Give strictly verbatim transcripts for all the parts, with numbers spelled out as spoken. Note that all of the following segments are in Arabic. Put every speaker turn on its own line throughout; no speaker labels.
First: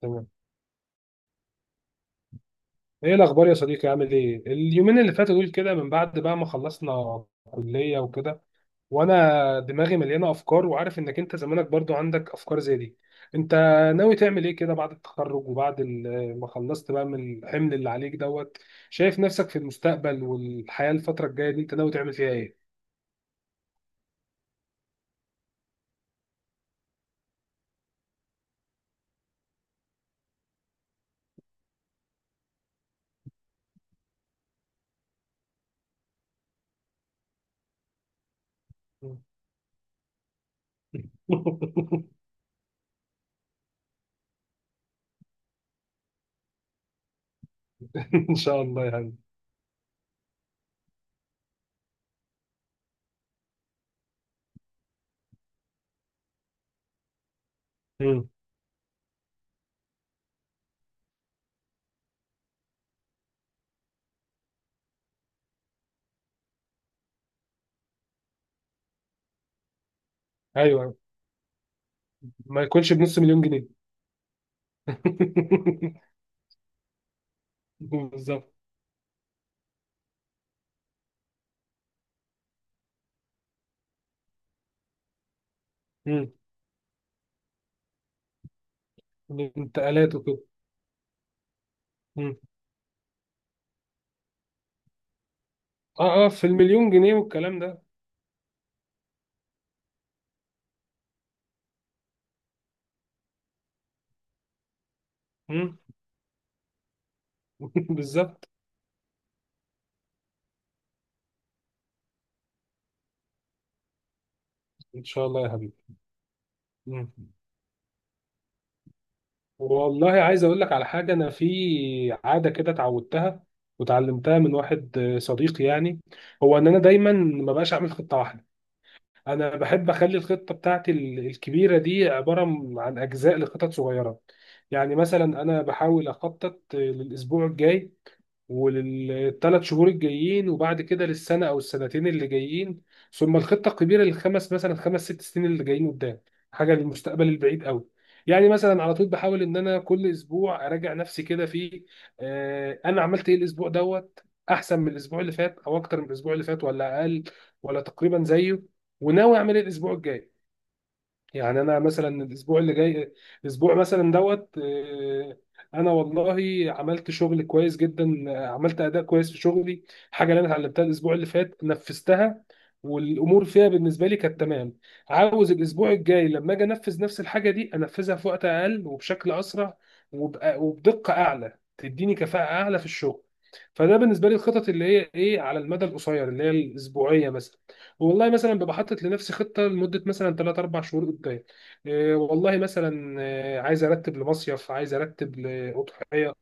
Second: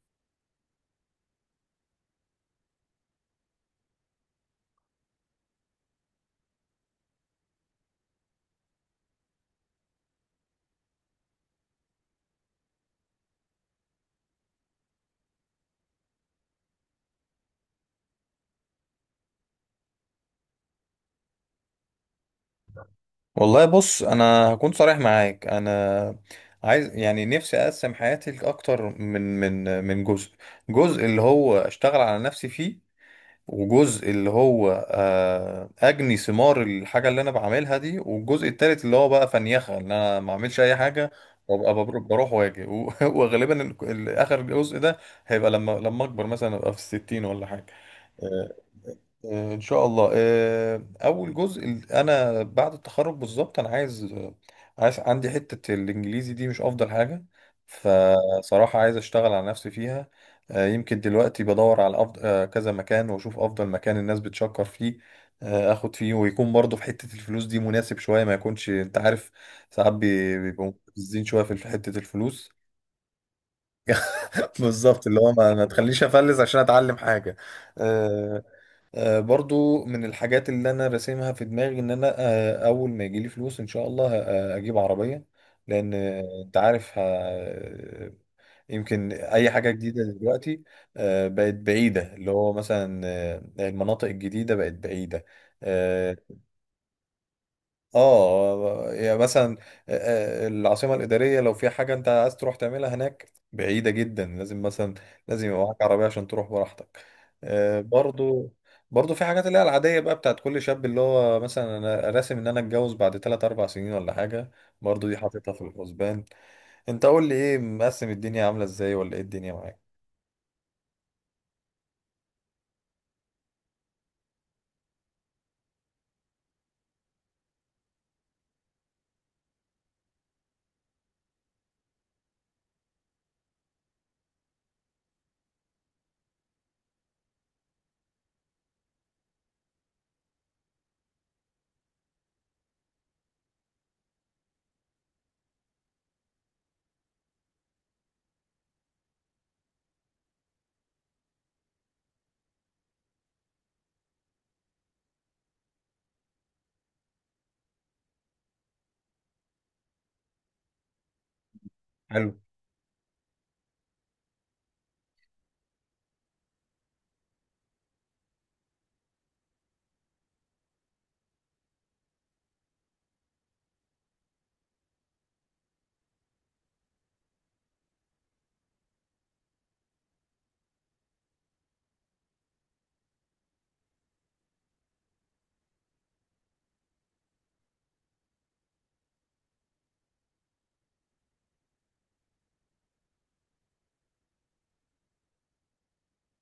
تمام. ايه الاخبار يا صديقي، عامل ايه اليومين اللي فاتوا دول كده من بعد بقى ما خلصنا كلية وكده؟ وانا دماغي مليانة افكار، وعارف انك انت زمانك برضو عندك افكار زي دي. انت ناوي تعمل ايه كده بعد التخرج وبعد ال- ما خلصت بقى من الحمل اللي عليك دوت؟ شايف نفسك في المستقبل والحياة الفترة الجاية دي انت ناوي تعمل فيها ايه؟
والله بص، انا هكون صريح معاك. انا عايز يعني نفسي اقسم حياتي لاكتر من من من جزء. جزء اللي هو اشتغل على نفسي فيه، وجزء اللي هو آه، اجني ثمار الحاجه اللي انا بعملها دي، والجزء التالت اللي هو بقى فنيخه ان انا ما اعملش اي حاجه، وابقى ببر- بروح واجي و- وغالبا ال- ال- اخر جزء ده هيبقى لما لما اكبر، مثلا ابقى في الستين ولا حاجه.
ان شاء
آه،
الله يا حبيبي.
آه، ان شاء الله. آه، اول جزء، ال- انا بعد التخرج بالظبط انا عايز، آه، عايز، عندي حتة الانجليزي دي مش افضل حاجة،
مم.
فصراحة عايز اشتغل على نفسي فيها. آه، يمكن دلوقتي بدور على أفضل، آه، كذا مكان، واشوف افضل مكان الناس بتشكر فيه آه، اخد فيه، ويكون برضه في حتة الفلوس دي مناسب شوية، ما يكونش، انت عارف، ساعات بي- بيبقوا
ايوه،
مستفزين شوية في حتة الفلوس.
ما يكونش بنص مليون جنيه.
بالظبط، اللي هو ما ما تخلينيش افلس عشان اتعلم حاجة. آه،
بالظبط.
آه، برضو من الحاجات اللي انا راسمها في دماغي ان انا، آه، اول ما يجيلي فلوس ان شاء الله، آه، اجيب عربية، لان،
مم.
آه، انت عارف، آه، يمكن اي حاجة جديدة
الانتقالات وكده.
دلوقتي آه، بقت بعيدة، اللي هو مثلا آه، المناطق الجديدة بقت بعيدة. آه،
اه اه، في المليون جنيه والكلام ده.
اه يعني مثلا، آه، آه، العاصمة الإدارية لو في حاجة أنت عايز تروح تعملها هناك بعيدة جدا، لازم مثلا، لازم يبقى
مم.
معاك عربية عشان تروح براحتك. آه،
بالظبط.
برضو، برضو في حاجات اللي هي العادية بقى بتاعت كل شاب، اللي هو مثلا أنا راسم إن أنا أتجوز بعد ثلاث اربع سنين ولا حاجة،
ان
برضو دي
شاء الله يا
حاططها في
حبيبي.
الحسبان. أنت
مم.
قول لي، إيه مقسم الدنيا؟ عاملة إزاي؟ ولا إيه الدنيا معاك؟
والله عايز اقول لك على حاجه. انا في عاده كده اتعودتها، وتعلمتها من واحد آه، صديقي يعني. هو ان انا دايما ما بقاش اعمل خطه واحده. انا بحب اخلي الخطه بتاعتي ال- الكبيره دي عباره م- عن اجزاء لخطط صغيره. يعني مثلا انا بحاول اخطط آه، للاسبوع الجاي، وللثلاث شهور الجايين، وبعد كده للسنة أو السنتين اللي جايين، ثم الخطة الكبيرة للخمس مثلا خمس ست سنين اللي جايين قدام، حاجة للمستقبل البعيد قوي. يعني مثلا على طول بحاول إن أنا كل أسبوع أراجع نفسي كده في آه، أنا عملت إيه الأسبوع دوت، أحسن من الأسبوع اللي فات أو أكتر من الأسبوع اللي فات ولا أقل، ولا تقريبا زيه، وناوي أعمل إيه الأسبوع الجاي. يعني انا مثلا
حلو.
الاسبوع اللي جاي، الاسبوع مثلا دوت آه، انا والله عملت شغل كويس جدا، آه، عملت اداء كويس في شغلي. حاجه اللي انا اتعلمتها الاسبوع اللي فات نفذتها، والامور فيها بالنسبه لي كانت تمام. عاوز الاسبوع الجاي لما اجي انفذ نفس الحاجه دي انفذها في وقت اقل وبشكل اسرع، وبأ- وبدقه اعلى تديني كفاءه اعلى في الشغل. فده بالنسبه لي الخطط اللي هي ايه على المدى القصير، اللي هي الاسبوعيه مثلا. والله مثلا ببقى حاطط لنفسي خطه لمده مثلا ثلاثة أربعة شهور قدام. إيه والله مثلا آه، عايز ارتب لمصيف، عايز ارتب لاضحيه،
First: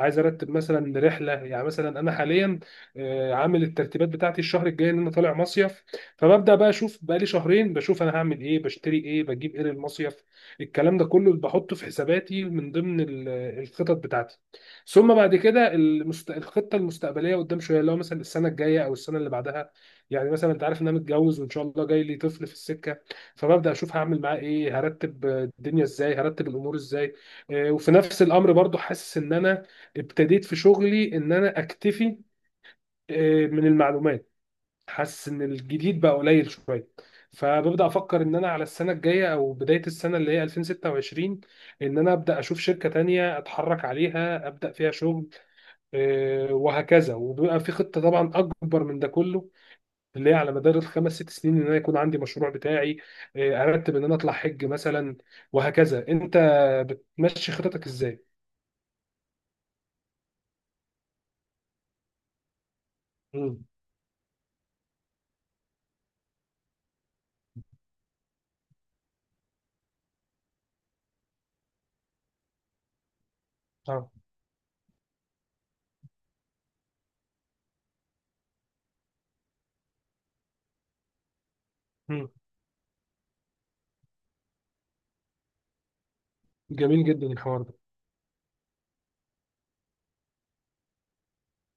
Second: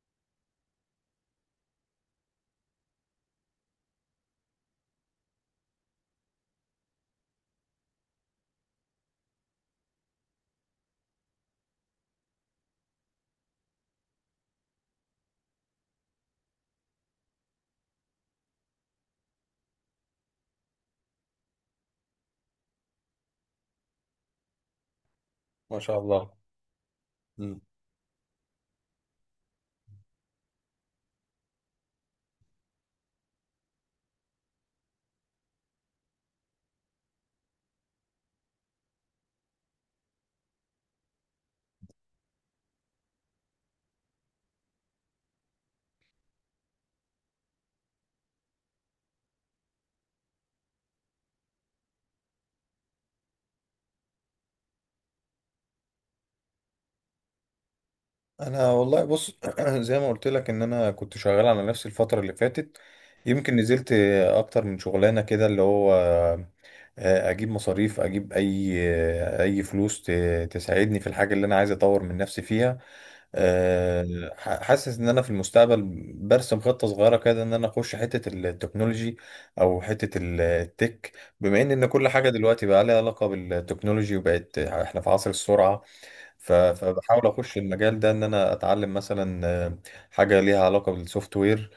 عايز ارتب مثلا رحله. يعني مثلا انا حاليا آه، عامل الترتيبات بتاعتي الشهر الجاي ان انا طالع مصيف. فببدا بقى اشوف، بقالي شهرين بشوف انا هعمل ايه، بشتري ايه، بجيب ايه للمصيف. الكلام ده كله بحطه في حساباتي من ضمن ال- الخطط بتاعتي. ثم بعد كده المست... الخطه المستقبليه قدام شويه، اللي هو مثلا السنه الجايه او السنه اللي بعدها. يعني مثلا انت عارف ان انا متجوز وان شاء الله جاي لي طفل في السكه. فببدا اشوف هعمل معاه ايه، هرتب
ما
الدنيا
شاء
ازاي،
الله.
هرتب الامور ازاي.
إمم.
آه، وفي نفس الامر برضو حاسس ان انا ابتديت في شغلي ان انا اكتفي آه، من المعلومات. حاسس ان الجديد بقى قليل شويه. فببدا افكر ان انا على السنه الجايه او بدايه السنه اللي هي ألفين وستة وعشرين ان انا ابدا اشوف شركه تانية اتحرك عليها ابدا فيها شغل. آه، وهكذا. وبيبقى في خطه طبعا اكبر من ده كله، اللي هي على مدار الخمس ست سنين ان انا يكون عندي مشروع بتاعي، آه، ارتب ان انا اطلع حج مثلا، وهكذا. انت بتمشي خططك ازاي؟
انا والله بص، زي ما قلت لك، ان انا كنت شغال على نفسي الفتره اللي فاتت. يمكن
مم.
نزلت اكتر من شغلانه كده، اللي هو آه، اجيب مصاريف، اجيب اي آه، اي فلوس ت- تساعدني في الحاجه اللي انا عايز اطور من نفسي فيها.
اه.
آه، ح- حاسس ان انا في المستقبل برسم خطه صغيره كده، ان انا اخش حته التكنولوجي او حته ال- التك، بما ان ان كل
مم.
حاجه دلوقتي بقى لها علاقه بالتكنولوجي، وبقت احنا في عصر السرعه. ف-
جميل
فبحاول
جدا
اخش
الحوار
المجال ده، ان انا اتعلم مثلا آه، حاجه ليها علاقه بالسوفت وير،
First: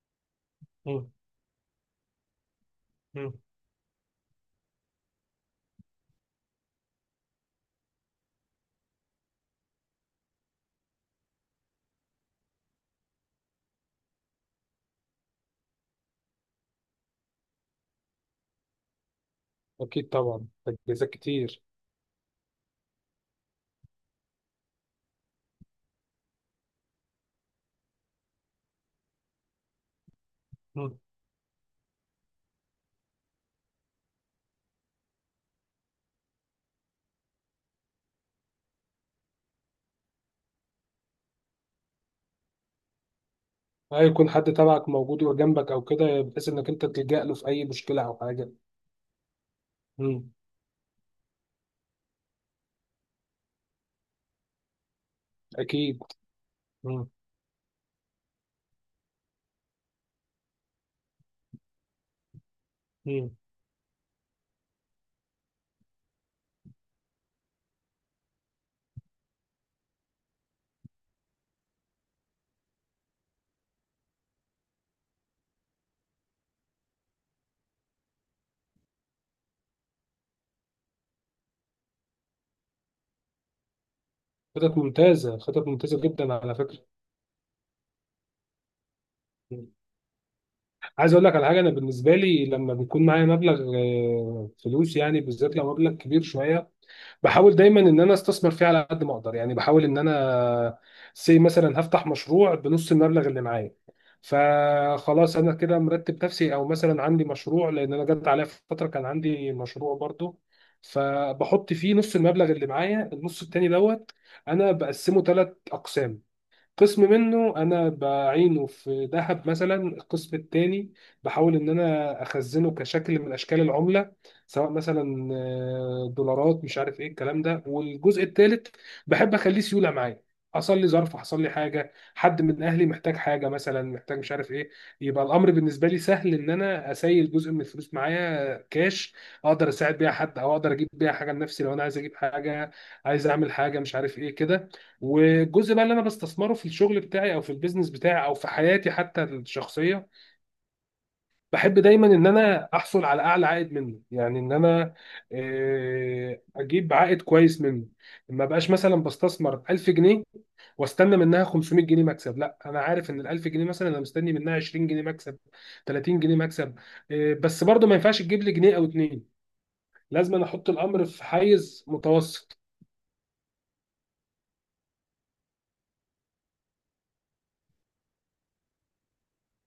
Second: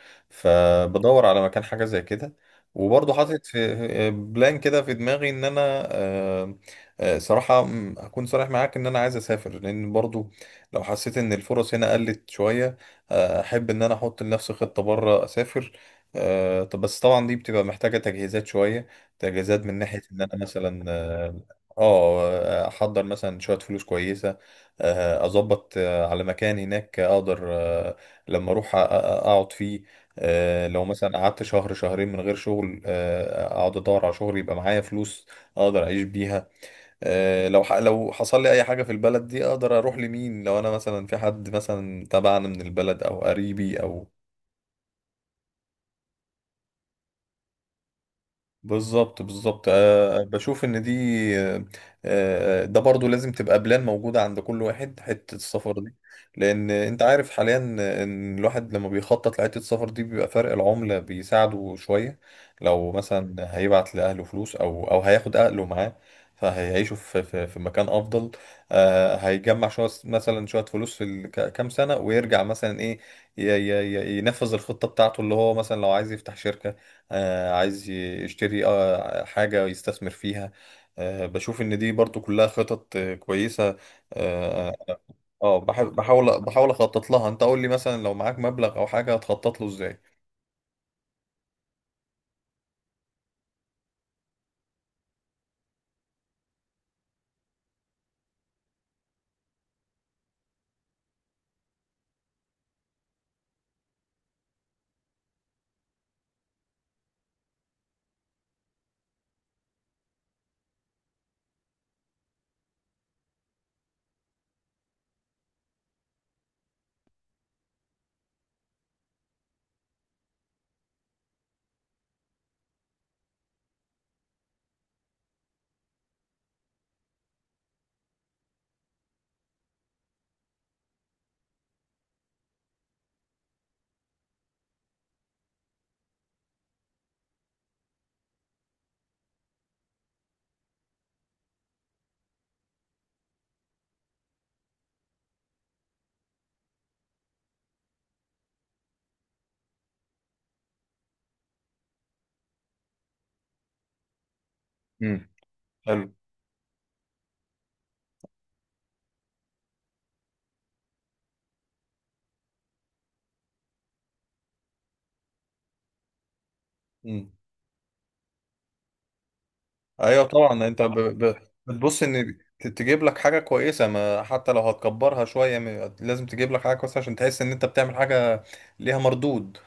ده.
فبدور على مكان حاجه زي كده. وبرضه
مم.
حاطط في في- بلان كده في دماغي ان انا، آه، آه، صراحه م، اكون صريح معاك، ان انا عايز اسافر، لان برضه لو حسيت ان الفرص هنا قلت شويه، آه، احب ان انا احط لنفسي خطه بره، اسافر. آه، طب بس طبعا دي بتبقى محتاجه تجهيزات شويه. تجهيزات من ناحيه
اكيد
ان انا
طبعا،
مثلا
تجهيزات كتير.
اه احضر مثلا شويه فلوس كويسه، آه، اظبط آه، على مكان هناك اقدر آه، لما اروح أ- أ- اقعد فيه. آه، لو
مم.
مثلا قعدت شهر شهرين من غير شغل، آه، اقعد ادور على شغل، يبقى معايا فلوس اقدر اعيش بيها. آه، لو ح- لو حصل لي اي حاجه في البلد دي، اقدر اروح لمين؟ لو انا مثلا في حد مثلا تبعنا من البلد او قريبي
اي،
او.
يكون حد تبعك موجود وجنبك او كده، بحيث انك انت تلجأ له في اي مشكله او حاجه.
بالظبط، بالظبط. أه
مم.
بشوف ان دي آه، آه، ده برضو لازم تبقى بلان موجودة عند كل واحد، حتة السفر دي.
اكيد.
لان انت
مم.
عارف حاليا ان الواحد لما بيخطط لحتة السفر دي، بيبقى فرق العملة بيساعده شوية. لو
مم.
مثلا هيبعت لأهله فلوس، او او هياخد أهله معاه، فهيعيشوا في في في مكان افضل. آه، هيجمع شويه، مثلا شويه فلوس في ال- ك- كام سنه، ويرجع مثلا ايه، ي- ي- ي- ينفذ الخطه بتاعته، اللي هو مثلا لو عايز يفتح شركه، آه، عايز ي- يشتري آه، حاجة يستثمر فيها. آه، بشوف إن دي برضو كلها خطط آه، كويسة. اه
خطط ممتازه،
آه،
خطط
بح-
ممتازه جدا
بحاول
على
بحاول
فكره.
أخطط لها. أنت قول لي مثلا، لو معاك مبلغ أو حاجة، هتخطط له
مم.
إزاي؟
عايز اقول لك على حاجه. انا بالنسبه لي لما بيكون معايا مبلغ آه، فلوس، يعني بالذات لو مبلغ كبير شويه، بحاول دايما ان انا استثمر فيه على قد ما اقدر. يعني بحاول ان انا سي مثلا هفتح مشروع بنص المبلغ اللي معايا، فخلاص انا كده مرتب نفسي، او مثلا عندي مشروع، لان انا جت عليا فتره كان عندي مشروع برضو فبحط فيه نص المبلغ اللي معايا. النص التاني دوت انا بقسمه تلات اقسام. قسم منه انا بعينه في ذهب مثلا. القسم التاني بحاول ان انا اخزنه كشكل من اشكال العمله، سواء مثلا آه، دولارات مش عارف ايه الكلام ده. والجزء التالت بحب اخليه سيوله معايا. حصل لي ظرف، حصل لي حاجه، حد من اهلي محتاج حاجه، مثلا محتاج مش عارف ايه، يبقى الامر بالنسبه لي سهل ان انا اسيل جزء من الفلوس معايا كاش، اقدر اساعد بيها حد او اقدر اجيب بيها حاجه لنفسي لو انا عايز اجيب حاجه، عايز اعمل حاجه مش عارف ايه كده. والجزء بقى اللي انا بستثمره في الشغل بتاعي او في البيزنس بتاعي او في حياتي حتى الشخصيه، بحب دايما ان انا احصل على اعلى عائد منه. يعني ان انا
مم. حلو.
آه، اجيب عائد كويس منه. ما بقاش مثلا بستثمر ألف جنيه واستنى منها خمسمائة جنيه مكسب، لا، انا عارف ان ال ألف جنيه مثلا انا مستني منها عشرين جنيه مكسب، تلاتين جنيه مكسب.
مم.
آه، بس برضه ما ينفعش تجيب لي جنيه او اتنين.
أيوه
لازم أنا
طبعا،
احط
أنت ب...
الامر في
ب...
حيز
بتبص إن
متوسط.
ت- تجيب لك حاجة كويسة، ما حتى لو هتكبرها شوية م- لازم تجيب لك حاجة كويسة عشان تحس إن أنت بتعمل حاجة ليها مردود.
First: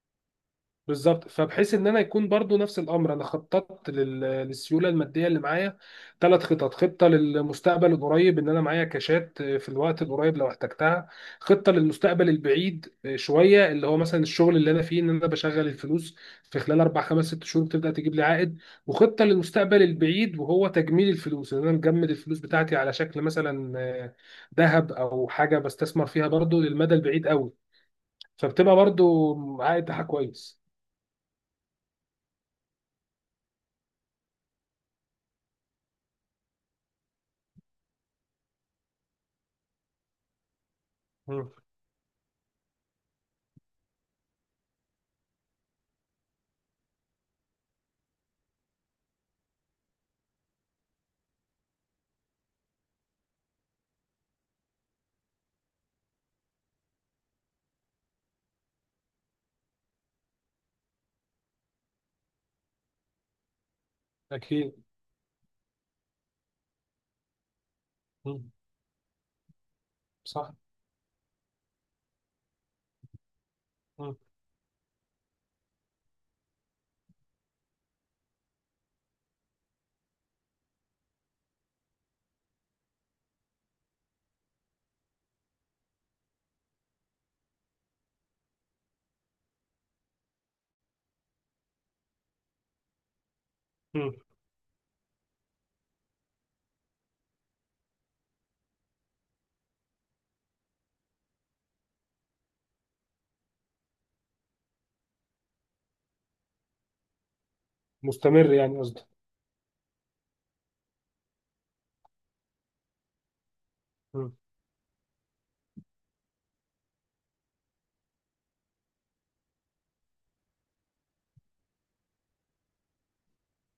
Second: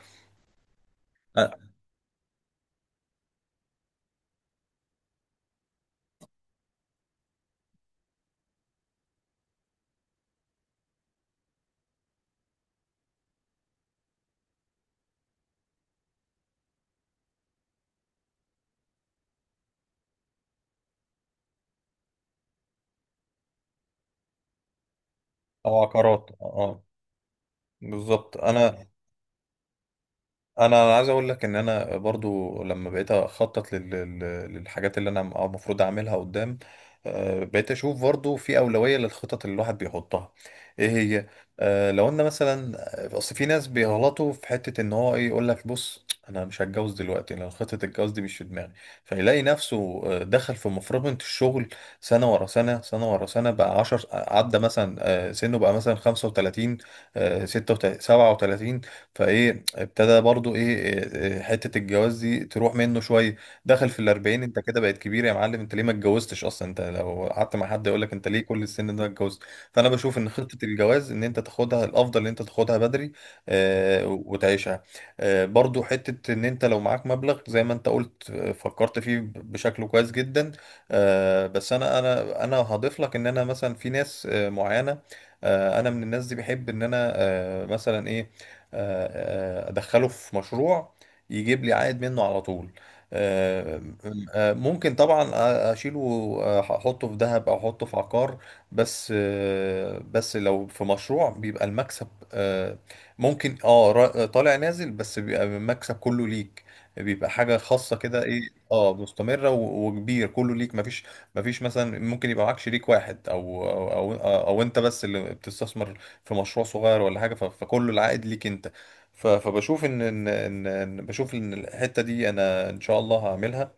بالظبط.
آه،
فبحيث ان انا يكون برضو نفس الامر، انا خططت لل- للسيوله الماديه اللي معايا تلات خطط. خطه للمستقبل القريب ان انا معايا كاشات آه، في الوقت القريب لو احتجتها. خطه للمستقبل البعيد آه، شويه، اللي هو مثلا الشغل اللي انا فيه ان انا بشغل الفلوس في خلال اربع خمس ست شهور بتبدا تجيب لي عائد. وخطه للمستقبل البعيد وهو تجميل الفلوس ان انا مجمد الفلوس بتاعتي على شكل مثلا آه، ذهب او حاجه
أو
بستثمر فيها
عقارات،
برضو
أه.
للمدى البعيد قوي،
بالظبط.
فبتبقى
أنا،
برضو عائد بتاعها كويس.
انا عايز اقول لك ان انا برضو لما بقيت اخطط لل- لل- للحاجات اللي انا المفروض اعملها قدام، آه، بقيت اشوف برضو في اولوية للخطط اللي الواحد بيحطها، ايه هي. آه، لو انا مثلا آه، اصل في ناس بيغلطوا في حتة، ان هو ايه، يقول لك بص انا مش هتجوز دلوقتي لان خطة الجواز دي مش في دماغي. فيلاقي نفسه آه، دخل في مفرمة الشغل، سنة ورا سنة، سنة ورا سنة، بقى عشر عدى، مثلا آه، سنه بقى مثلا خمسة وثلاثين، آه، ستة وتلاتين، سبعة وتلاتين، فايه ابتدى برضو ايه، إيه، إيه، حتة الجواز دي تروح منه شوية. دخل في الأربعين، انت
أكيد.
كده بقت كبير يا معلم. انت ليه ما اتجوزتش اصلا؟ انت لو قعدت مع حد يقولك، انت ليه
مم.
كل السن ده ما اتجوزت؟ فانا بشوف ان
صح.
خطة الجواز، ان انت تاخدها، الافضل ان انت تاخدها بدري آه،
مم.
وتعيشها. آه، برضو حتة ان انت لو معاك مبلغ زي ما انت قلت، آه، فكرت فيه بشكل كويس جدا. آه بس انا انا انا هضيف لك ان انا مثلا في ناس آه معينة، آه انا من الناس دي بحب ان انا آه مثلا ايه، آه، آه، ادخله في مشروع يجيب لي عائد منه على طول. آه،
مم.
آه، ممكن طبعا اشيله، آه، احطه في ذهب او احطه في عقار. بس آه، بس لو في مشروع بيبقى المكسب آه، ممكن اه را- طالع نازل، بس بيبقى المكسب كله ليك، بيبقى حاجة خاصة كده. ايه،
مستمر، يعني
اه،
قصدي.
مستمرة و- وكبير، كله ليك، مفيش مفيش مثلا، ممكن يبقى معاك شريك واحد او او
مم.
او, أو انت بس اللي بتستثمر في مشروع صغير ولا حاجه. ف- فكل العائد ليك انت. ف- فبشوف ان ان ان إن- بشوف ان الحته دي انا ان شاء الله هعملها.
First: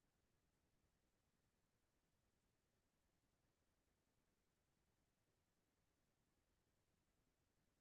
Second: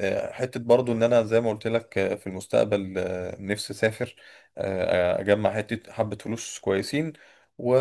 آه، حتة برضو، ان انا زي ما قلت لك آه، في المستقبل آه، نفسي اسافر، آه، اجمع حتة حبة فلوس كويسين، و...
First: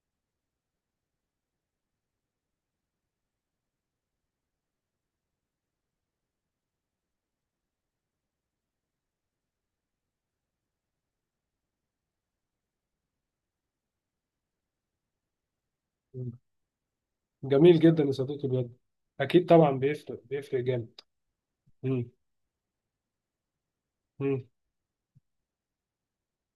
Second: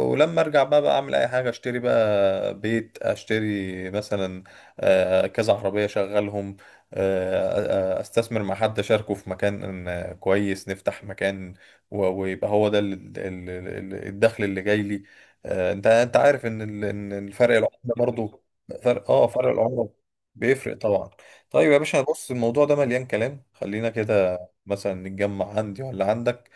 ولما ارجع بقى، بقى اعمل اي حاجة. اشتري بقى بيت، اشتري مثلا آه، كذا عربية اشغلهم، آه، آه، استثمر مع حد، اشاركه في مكان آه، كويس، نفتح مكان، و- ويبقى هو ده ال- ال- ال- الدخل اللي جاي لي. آه، انت، انت
مم.
عارف ان ال- إن الفرق
جميل
العملة
جدا يا
برضو،
صديقي بجد.
فرق، اه
أكيد
فرق
طبعا
العملة
بيفرق، بيفرق
بيفرق
جامد.
طبعا. طيب يا باشا،
مم.
بص الموضوع ده مليان كلام، خلينا كده
مم.
مثلا نتجمع عندي ولا عندك،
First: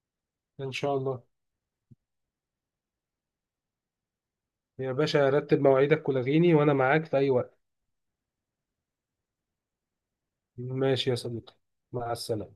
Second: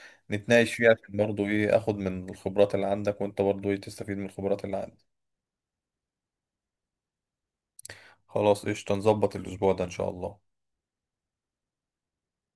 إن
نتناقش فيها
شاء
عشان
الله.
برضه ايه، اخد من الخبرات اللي عندك، وانت برضه ايه، تستفيد من الخبرات اللي
يا
عندي.
باشا رتب مواعيدك ولغيني وأنا معاك في أي وقت.
خلاص، قشطة، نظبط الاسبوع ده ان شاء الله.
ماشي يا صديقي. مع السلامة.